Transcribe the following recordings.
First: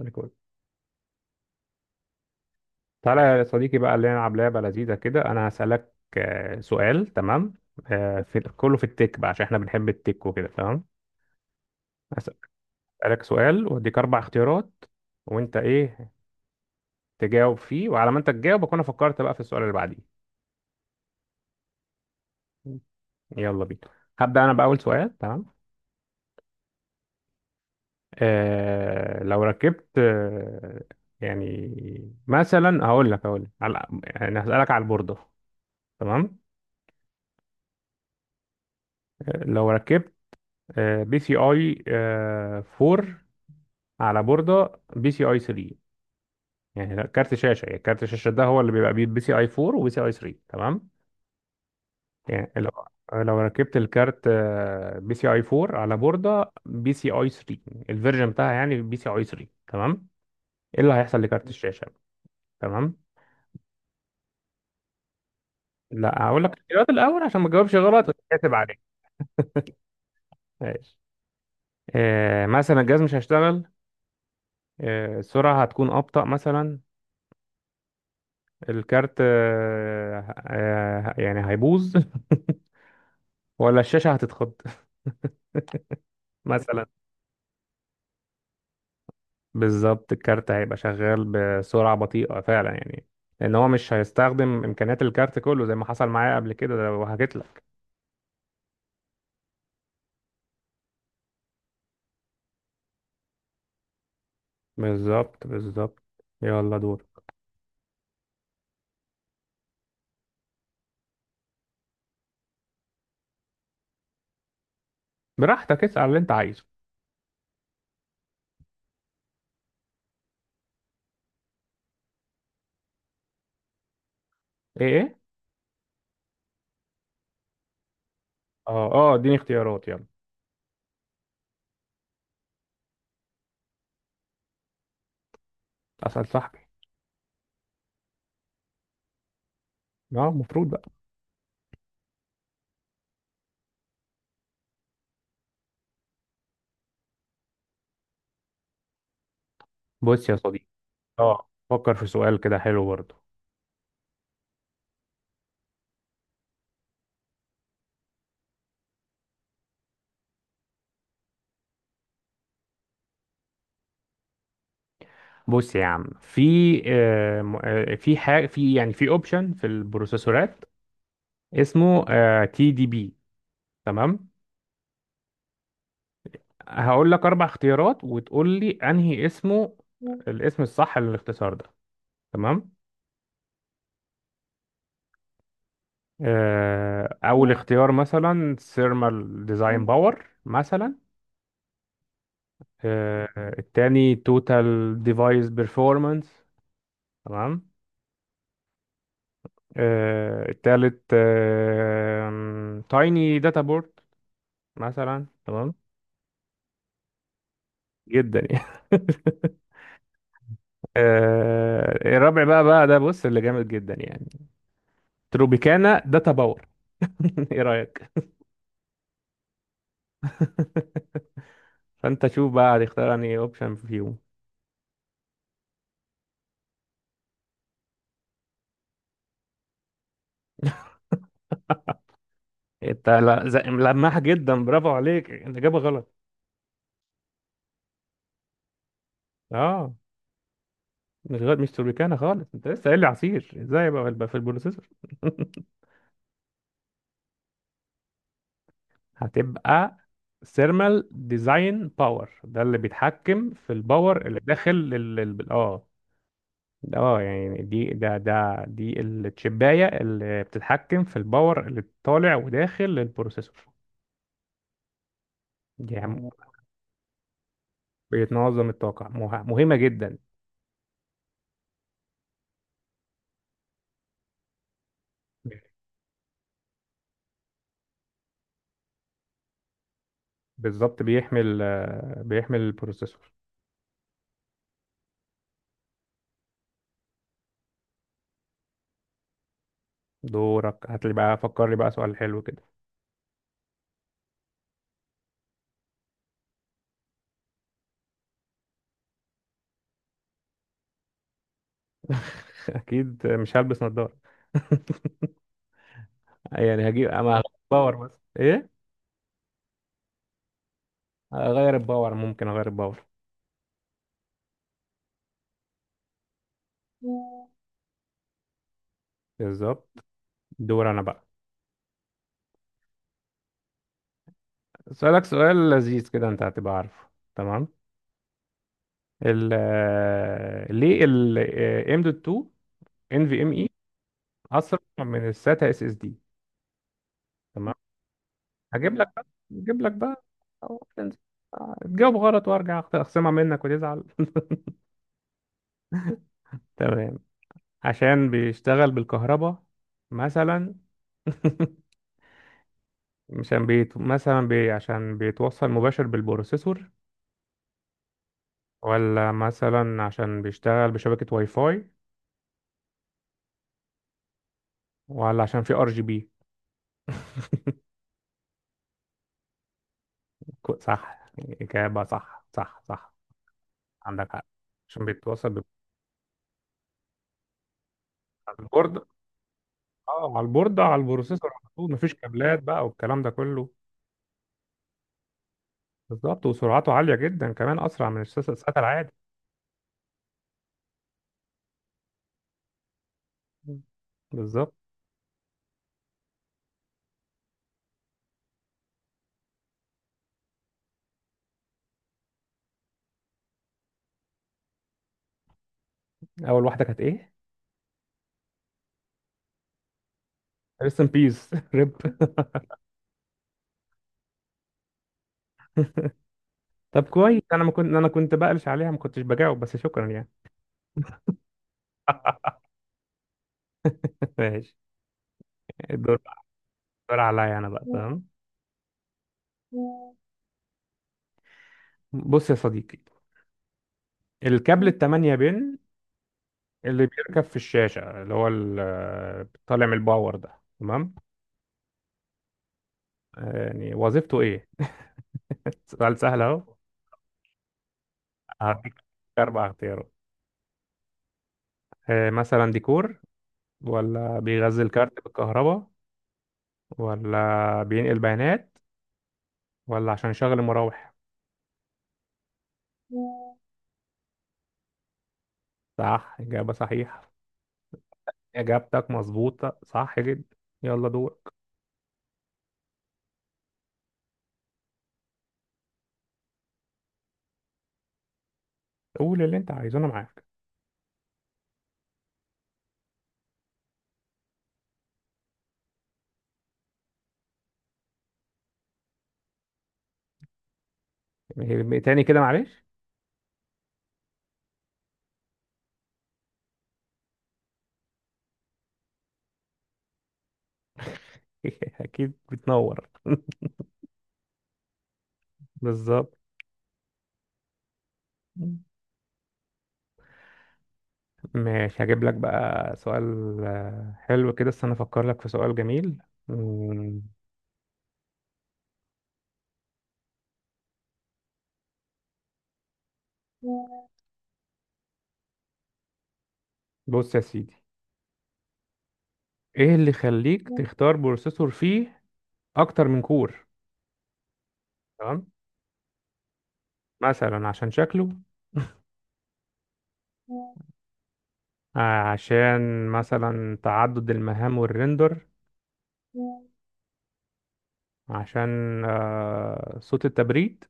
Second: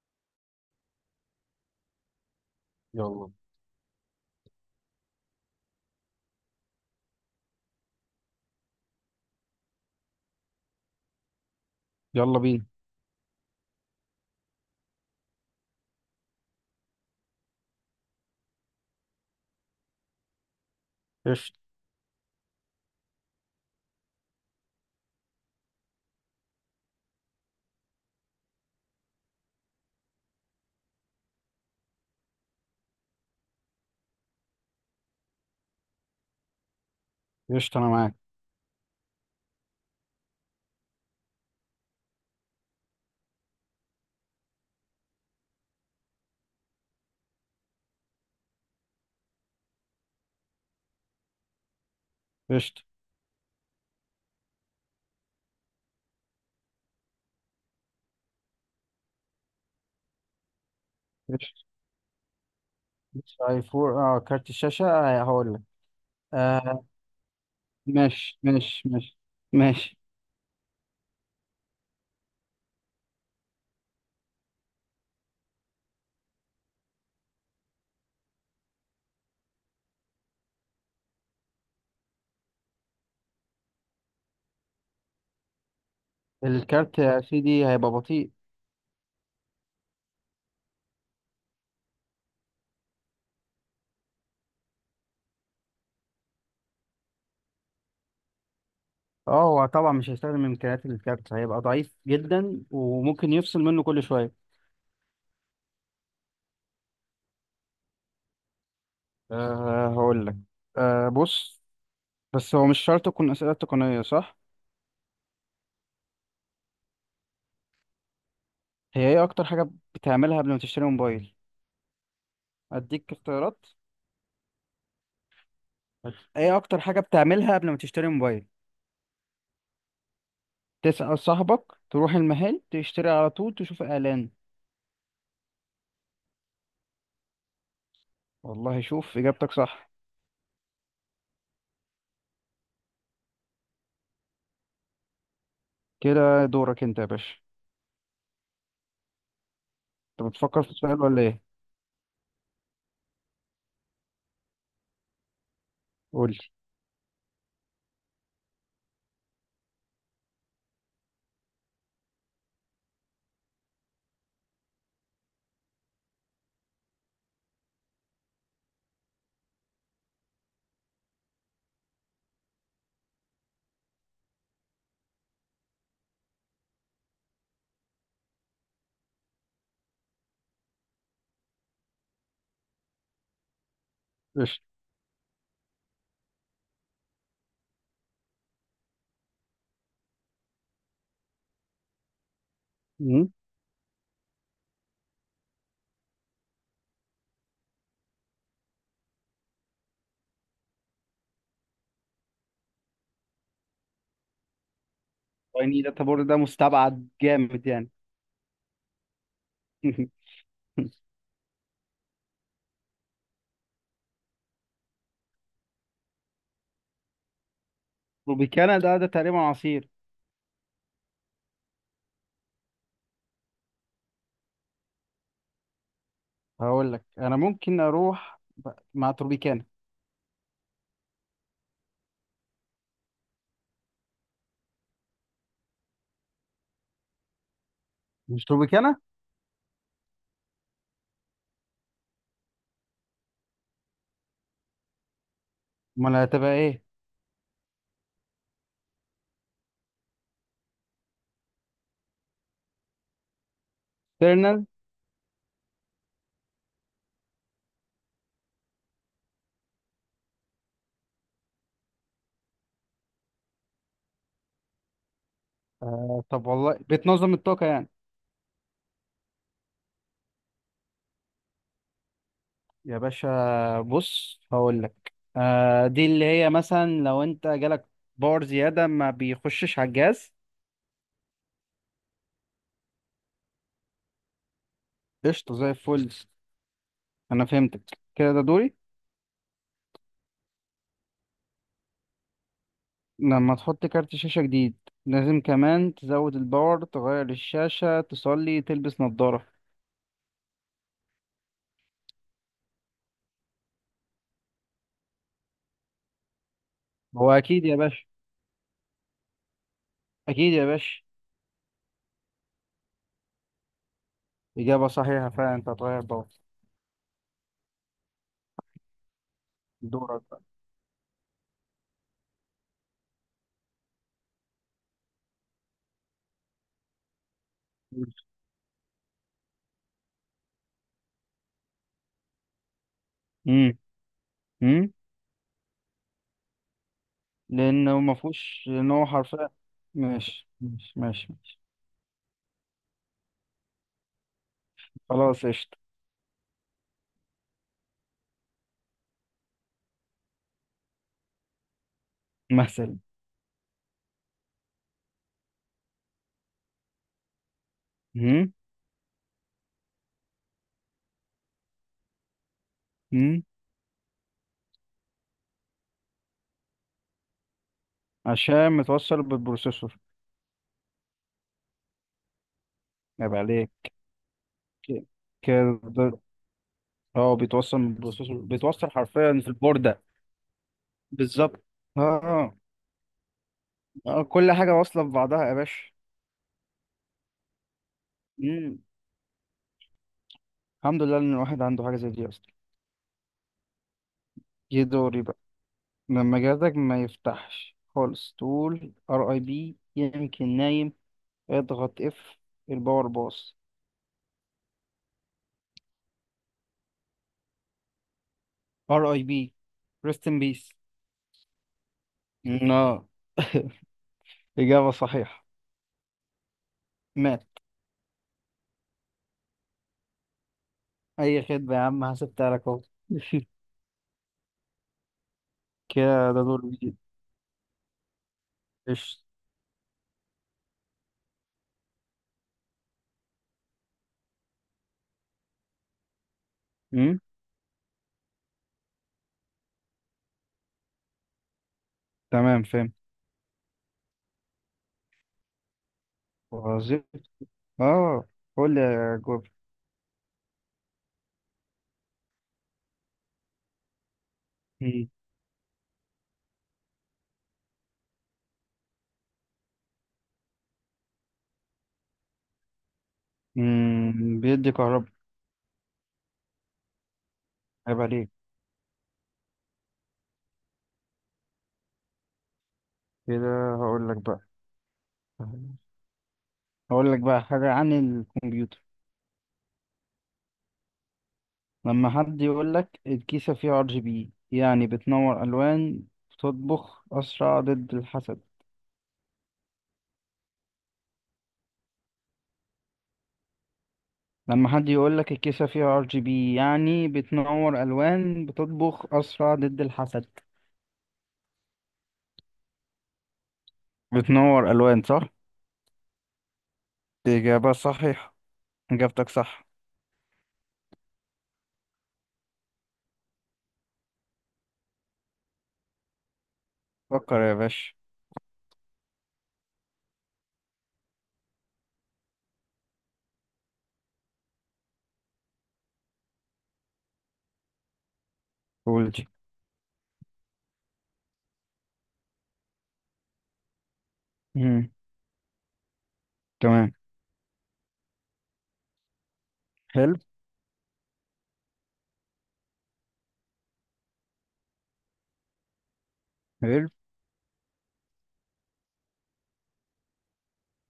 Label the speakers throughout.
Speaker 1: ريكورد. تعالى
Speaker 2: يلا
Speaker 1: يا صديقي بقى اللي نلعب لعبة لذيذة كده. أنا هسألك سؤال. تمام. في كله في التك بقى عشان احنا بنحب التك وكده. تمام.
Speaker 2: يلا بينا.
Speaker 1: هسألك سؤال وأديك أربع اختيارات، وأنت إيه تجاوب فيه، وعلى ما أنت تجاوب أكون أنا فكرت بقى في السؤال اللي بعديه.
Speaker 2: قشطة
Speaker 1: يلا بينا. هبدأ أنا بأول سؤال. تمام. لو ركبت يعني مثلا هقول لك على يعني هسألك على البوردة. تمام.
Speaker 2: قشطة أنا معاك.
Speaker 1: لو ركبت بي سي اي 4 على بوردة بي سي اي 3. يعني لا، كارت شاشة. يعني كارت الشاشة ده هو اللي بيبقى بي سي اي 4 وبي سي اي 3. تمام. يعني لو
Speaker 2: قشطة
Speaker 1: لو ركبت الكارت بي سي اي 4 على بوردة بي سي اي 3، الفيرجن بتاعها يعني بي سي اي 3. تمام. ايه اللي هيحصل لكارت
Speaker 2: قشطة
Speaker 1: الشاشة؟ تمام.
Speaker 2: قشطة، أي فور. كارت الشاشة، هقول لك.
Speaker 1: لا، هقول لك
Speaker 2: آه
Speaker 1: الاختيارات الاول عشان ما تجاوبش غلط
Speaker 2: ماشي
Speaker 1: وتتحاسب عليك.
Speaker 2: ماشي ماشي ماشي
Speaker 1: ماشي. مثلا الجهاز مش هيشتغل. السرعة هتكون أبطأ مثلا. الكارت يعني هيبوظ. ولا الشاشة هتتخض مثلا.
Speaker 2: الكارت يا سيدي هيبقى بطيء.
Speaker 1: بالظبط، الكارت هيبقى شغال بسرعة بطيئة فعلا يعني، لأن هو مش هيستخدم إمكانيات الكارت كله زي ما حصل معايا قبل كده ده وحكيت لك.
Speaker 2: أه، هو طبعا مش هيستخدم إمكانيات الكارت، هيبقى ضعيف جدا وممكن يفصل منه كل شوية.
Speaker 1: بالظبط، بالظبط. يلا دور.
Speaker 2: هقول لك. بص، بس هو مش شرط تكون أسئلة تقنية صح؟
Speaker 1: براحتك، اسأل اللي أنت عايزه.
Speaker 2: هي إيه أكتر حاجة بتعملها قبل ما تشتري موبايل؟ أديك اختيارات.
Speaker 1: إيه إيه؟
Speaker 2: إيه أكتر حاجة بتعملها قبل ما تشتري موبايل؟
Speaker 1: أه أه، إديني اختيارات يلا.
Speaker 2: تسأل صاحبك، تروح المحل تشتري على طول، تشوف إعلان.
Speaker 1: أسأل صاحبي.
Speaker 2: والله شوف إجابتك صح.
Speaker 1: أه، المفروض بقى.
Speaker 2: كده دورك أنت يا باشا.
Speaker 1: بص
Speaker 2: أنت
Speaker 1: يا
Speaker 2: بتفكر
Speaker 1: صديقي.
Speaker 2: في السؤال ولا
Speaker 1: أه،
Speaker 2: إيه؟
Speaker 1: فكر في سؤال كده حلو برضه.
Speaker 2: قول لي.
Speaker 1: بص يا عم، في في حاجة في يعني في أوبشن في البروسيسورات اسمه تي دي بي. تمام. هقول لك اربع اختيارات وتقول لي انهي اسمه، الاسم الصح للاختصار ده. تمام.
Speaker 2: قشطة.
Speaker 1: اول اختيار مثلا ثيرمال ديزاين باور مثلا. آه،
Speaker 2: مم.
Speaker 1: التاني توتال ديفايس بيرفورمانس. تمام. التالت تايني داتا بورد مثلا. تمام
Speaker 2: يعني داتا بورد ده مستبعد جامد يعني.
Speaker 1: جدا يعني. الرابع بقى ده بص اللي جامد جدا يعني، تروبيكانا داتا باور. ايه رأيك؟
Speaker 2: روبيكانا ده تقريبا عصير.
Speaker 1: فانت شوف بقى هتختار انهي اوبشن فيهم.
Speaker 2: هقول لك أنا ممكن أروح مع تروبيكانا،
Speaker 1: انت ملمح جدا، برافو عليك. الاجابه غلط.
Speaker 2: مش روبيكانا.
Speaker 1: اه، مش غلط. مش توربيكانا خالص، انت لسه قايل لي عصير، ازاي بقى يبقى في البروسيسور.
Speaker 2: أمال هتبقى إيه؟
Speaker 1: هتبقى ثيرمال ديزاين باور ده اللي بيتحكم في الباور اللي
Speaker 2: تيرنال.
Speaker 1: داخل. يعني دي ده ده دي التشبايه اللي بتتحكم في الباور اللي طالع وداخل للبروسيسور يعني
Speaker 2: آه طب
Speaker 1: آه.
Speaker 2: والله بتنظم الطاقة يعني.
Speaker 1: بيتنظم الطاقه. مهمه جدا.
Speaker 2: يا باشا بص هقول لك، آه دي اللي هي مثلا لو انت جالك باور زيادة ما بيخشش على الجهاز.
Speaker 1: بالظبط. بيحمل البروسيسور.
Speaker 2: قشطة زي الفل. انا فهمتك. كده ده دوري.
Speaker 1: دورك، هات لي بقى، فكر لي بقى سؤال حلو كده.
Speaker 2: لما تحط كارت شاشة جديد لازم كمان تزود الباور، تغير الشاشة، تصلي، تلبس نظارة.
Speaker 1: اكيد مش هلبس نظارة. يعني هجيب اما
Speaker 2: هو
Speaker 1: هغير
Speaker 2: اكيد يا
Speaker 1: الباور،
Speaker 2: باشا
Speaker 1: بس ايه.
Speaker 2: اكيد يا باشا
Speaker 1: هغير الباور، ممكن اغير الباور.
Speaker 2: اجابة صحيحة فعلا، انت هتغير باور.
Speaker 1: بالظبط.
Speaker 2: دورك بقى.
Speaker 1: دور انا بقى. سؤالك سؤال لذيذ كده، انت هتبقى عارفه. تمام. ال آه، ليه ال آه، ام دوت 2 ان في ام اي
Speaker 2: امم.
Speaker 1: اسرع
Speaker 2: امم.
Speaker 1: من الساتا اس اس دي؟ تمام.
Speaker 2: لانه ما فيهوش، لان
Speaker 1: هجيب
Speaker 2: هو
Speaker 1: لك بقى
Speaker 2: حرفيا.
Speaker 1: هجيب لك بقى.
Speaker 2: ماشي.
Speaker 1: تجاوب غلط وارجع اخصمها منك وتزعل.
Speaker 2: خلاص قشطة.
Speaker 1: تمام. عشان بيشتغل بالكهرباء مثلا.
Speaker 2: مثلا.
Speaker 1: عشان بيتوصل مباشر بالبروسيسور.
Speaker 2: مم.
Speaker 1: ولا مثلا عشان بيشتغل بشبكة واي فاي.
Speaker 2: مم.
Speaker 1: ولا عشان في ار جي بي.
Speaker 2: عشان متوصل بالبروسيسور.
Speaker 1: صح، إجابة صح، صح، صح.
Speaker 2: يبقى عليك.
Speaker 1: عندك حق. عشان
Speaker 2: ك-
Speaker 1: بيتوصل
Speaker 2: كده. اه، بيتوصل بالبروسيسور،
Speaker 1: على
Speaker 2: بيتوصل
Speaker 1: البورد،
Speaker 2: حرفيا في البوردة.
Speaker 1: اه على البورد، على البروسيسور
Speaker 2: بالظبط.
Speaker 1: على طول،
Speaker 2: اه.
Speaker 1: مفيش
Speaker 2: آه.
Speaker 1: كابلات بقى والكلام ده كله.
Speaker 2: آه، كل حاجة واصلة ببعضها يا باشا.
Speaker 1: بالظبط. وسرعته عالية جدا كمان، أسرع من السات
Speaker 2: مم.
Speaker 1: العادي.
Speaker 2: الحمد لله ان الواحد عنده حاجة زي دي اصلا.
Speaker 1: بالظبط.
Speaker 2: جه دوري بقى. لما جهازك ما يفتحش خالص تقول ار اي بي يمكن نايم، اضغط اف، الباور باص،
Speaker 1: اول واحده كانت ايه؟
Speaker 2: ار اي بي، ريست ان بيس.
Speaker 1: ريست ان بيس. ريب.
Speaker 2: اه، إجابة صحيحة.
Speaker 1: طب كويس،
Speaker 2: مات.
Speaker 1: انا كنت بقلش عليها، ما كنتش بجاوب، بس شكرا يعني.
Speaker 2: أي خدمة يا عم، هسبتها لك.
Speaker 1: ماشي. الدور
Speaker 2: كده ده دور جديد.
Speaker 1: الدور عليا انا بقى. تمام.
Speaker 2: قشطة.
Speaker 1: بص يا صديقي، الكابل التمانية بين اللي
Speaker 2: أمم،
Speaker 1: بيركب في الشاشة، اللي هو طالع من الباور ده. تمام.
Speaker 2: تمام فاهم.
Speaker 1: يعني وظيفته ايه؟ سؤال سهل اهو.
Speaker 2: وظيفة. اه، قول لي
Speaker 1: هديك
Speaker 2: يا جوب.
Speaker 1: اربع اختيارات. مثلا ديكور، ولا بيغذي
Speaker 2: أمم.
Speaker 1: الكارت بالكهرباء، ولا بينقل بيانات، ولا عشان يشغل المراوح.
Speaker 2: أمم، بيدي كهرباء.
Speaker 1: صح، إجابة صحيحة.
Speaker 2: عيب عليك.
Speaker 1: إجابتك مظبوطة صح جدا. يلا دورك.
Speaker 2: كده هقول لك بقى. هقول لك بقى حاجة عن الكمبيوتر.
Speaker 1: قول اللي أنت عايزه، أنا معاك.
Speaker 2: لما حد يقول لك الكيسة فيها ار جي بي يعني بتنور ألوان، بتطبخ أسرع، ضد الحسد.
Speaker 1: إيه، تاني كده معلش.
Speaker 2: لما حد يقول لك الكيسة فيها ار جي بي يعني بتنور ألوان، بتطبخ أسرع، ضد الحسد.
Speaker 1: أكيد بتنور.
Speaker 2: بتنور ألوان صح؟
Speaker 1: بالظبط.
Speaker 2: إجابة صحيحة. إجابتك صح.
Speaker 1: ماشي، هجيب لك بقى سؤال حلو كده. استنى أفكر لك في سؤال جميل مم،
Speaker 2: فكر يا باشا.
Speaker 1: بص يا سيدي،
Speaker 2: قول دي.
Speaker 1: إيه اللي يخليك تختار بروسيسور فيه أكتر من كور؟
Speaker 2: مم.
Speaker 1: تمام.
Speaker 2: تمام.
Speaker 1: مثلا عشان شكله.
Speaker 2: حلو.
Speaker 1: آه، عشان مثلا تعدد المهام والريندر.
Speaker 2: حلو.
Speaker 1: عشان صوت التبريد.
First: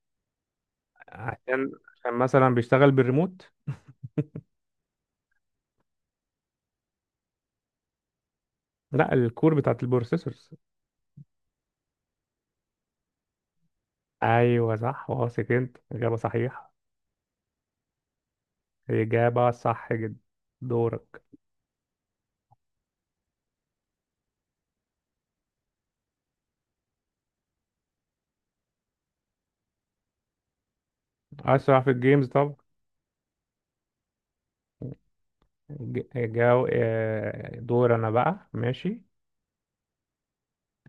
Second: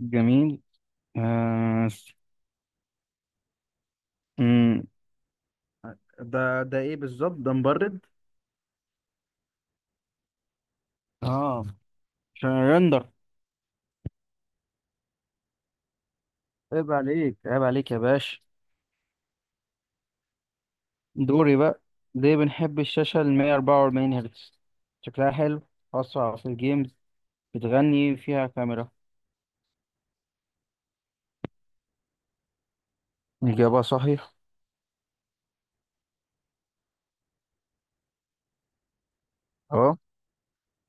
Speaker 2: جميل.
Speaker 1: عشان
Speaker 2: آه.
Speaker 1: عشان مثلا بيشتغل بالريموت.
Speaker 2: مم. ده ايه بالظبط؟ ده مبرد؟
Speaker 1: لا، الكور بتاعت البروسيسورز.
Speaker 2: اه، عشان الرندر.
Speaker 1: ايوه صح، واثق انت، اجابه صحيحه.
Speaker 2: عيب عليك، عيب عليك يا باشا.
Speaker 1: اجابه صح جدا. دورك.
Speaker 2: دوري بقى. ليه بنحب الشاشة ال 144 هرتز؟ شكلها حلو؟ أسرع في الجيمز؟ بتغني فيها كاميرا؟
Speaker 1: اسرع في الجيمز طب.
Speaker 2: إجابة صحيحة.
Speaker 1: ج- جو آه، دور انا بقى. ماشي.
Speaker 2: اه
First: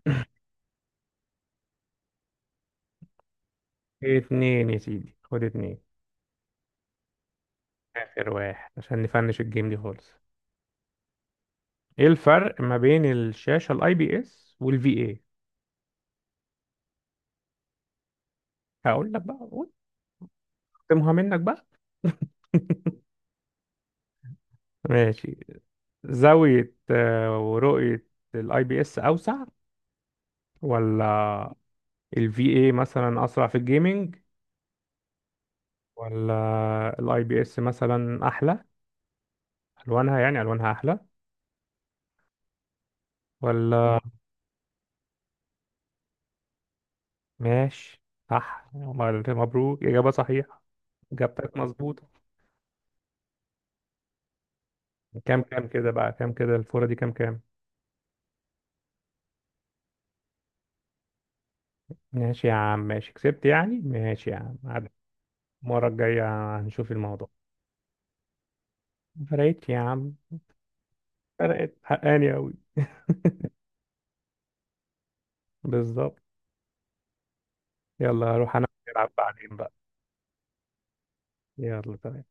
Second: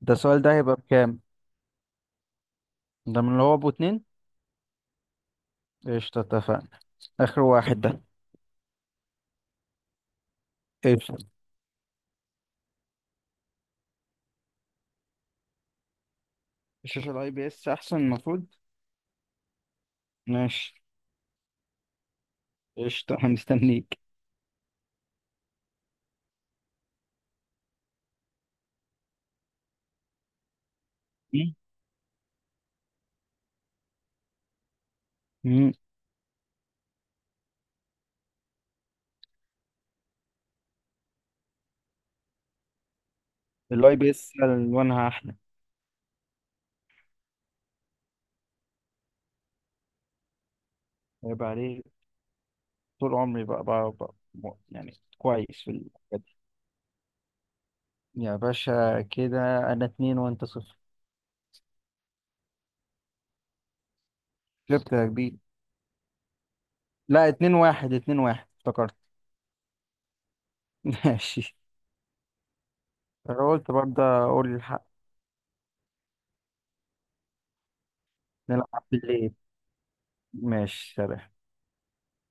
Speaker 2: ده السؤال ده هيبقى بكام؟ ده من اللي هو أبو اتنين؟
Speaker 1: اتنين يا سيدي، خد اتنين.
Speaker 2: قشطة اتفقنا. آخر واحد ده.
Speaker 1: اخر واحد عشان نفنش الجيم دي خالص.
Speaker 2: قشطة.
Speaker 1: ايه الفرق ما بين الشاشه الاي بي اس والفي اي؟
Speaker 2: الشاشة ال IPS أحسن المفروض.
Speaker 1: هقول لك بقى، قول.
Speaker 2: ماشي.
Speaker 1: اختمها منك بقى.
Speaker 2: قشطة أنا مستنيك.
Speaker 1: ماشي. زاوية ورؤية الاي بي اس اوسع؟ ولا
Speaker 2: مم.
Speaker 1: الفي اي مثلا اسرع في الجيمنج؟
Speaker 2: مم.
Speaker 1: ولا الاي بي اس مثلا احلى الوانها، يعني الوانها احلى؟
Speaker 2: الاي
Speaker 1: ولا؟
Speaker 2: بي اس الوانها احلى.
Speaker 1: ماشي. صح، مبروك، اجابة صحيحة.
Speaker 2: هيبقى
Speaker 1: اجابتك
Speaker 2: عليه.
Speaker 1: مظبوطة.
Speaker 2: طول عمري بقى يعني
Speaker 1: كام
Speaker 2: كويس
Speaker 1: كام
Speaker 2: في
Speaker 1: كده بقى،
Speaker 2: الحاجات
Speaker 1: كام
Speaker 2: دي.
Speaker 1: كده الفورة دي، كام كام؟
Speaker 2: يا باشا كده انا اتنين وانت صفر.
Speaker 1: ماشي يا عم، ماشي. كسبت يعني. ماشي يا عم، عاد
Speaker 2: جبت يا كبير.
Speaker 1: المرة الجاية هنشوف
Speaker 2: لا
Speaker 1: الموضوع.
Speaker 2: اتنين واحد افتكرت.
Speaker 1: ما فرقتش يا عم.
Speaker 2: ماشي.
Speaker 1: فرقت حقاني أوي.
Speaker 2: انا قلت برضه اقول الحق.
Speaker 1: بالظبط. يلا، هروح أنا
Speaker 2: نلعب
Speaker 1: ألعب
Speaker 2: بالليل.
Speaker 1: بعدين بقى.
Speaker 2: ماشي سلام.
Speaker 1: يلا تمام.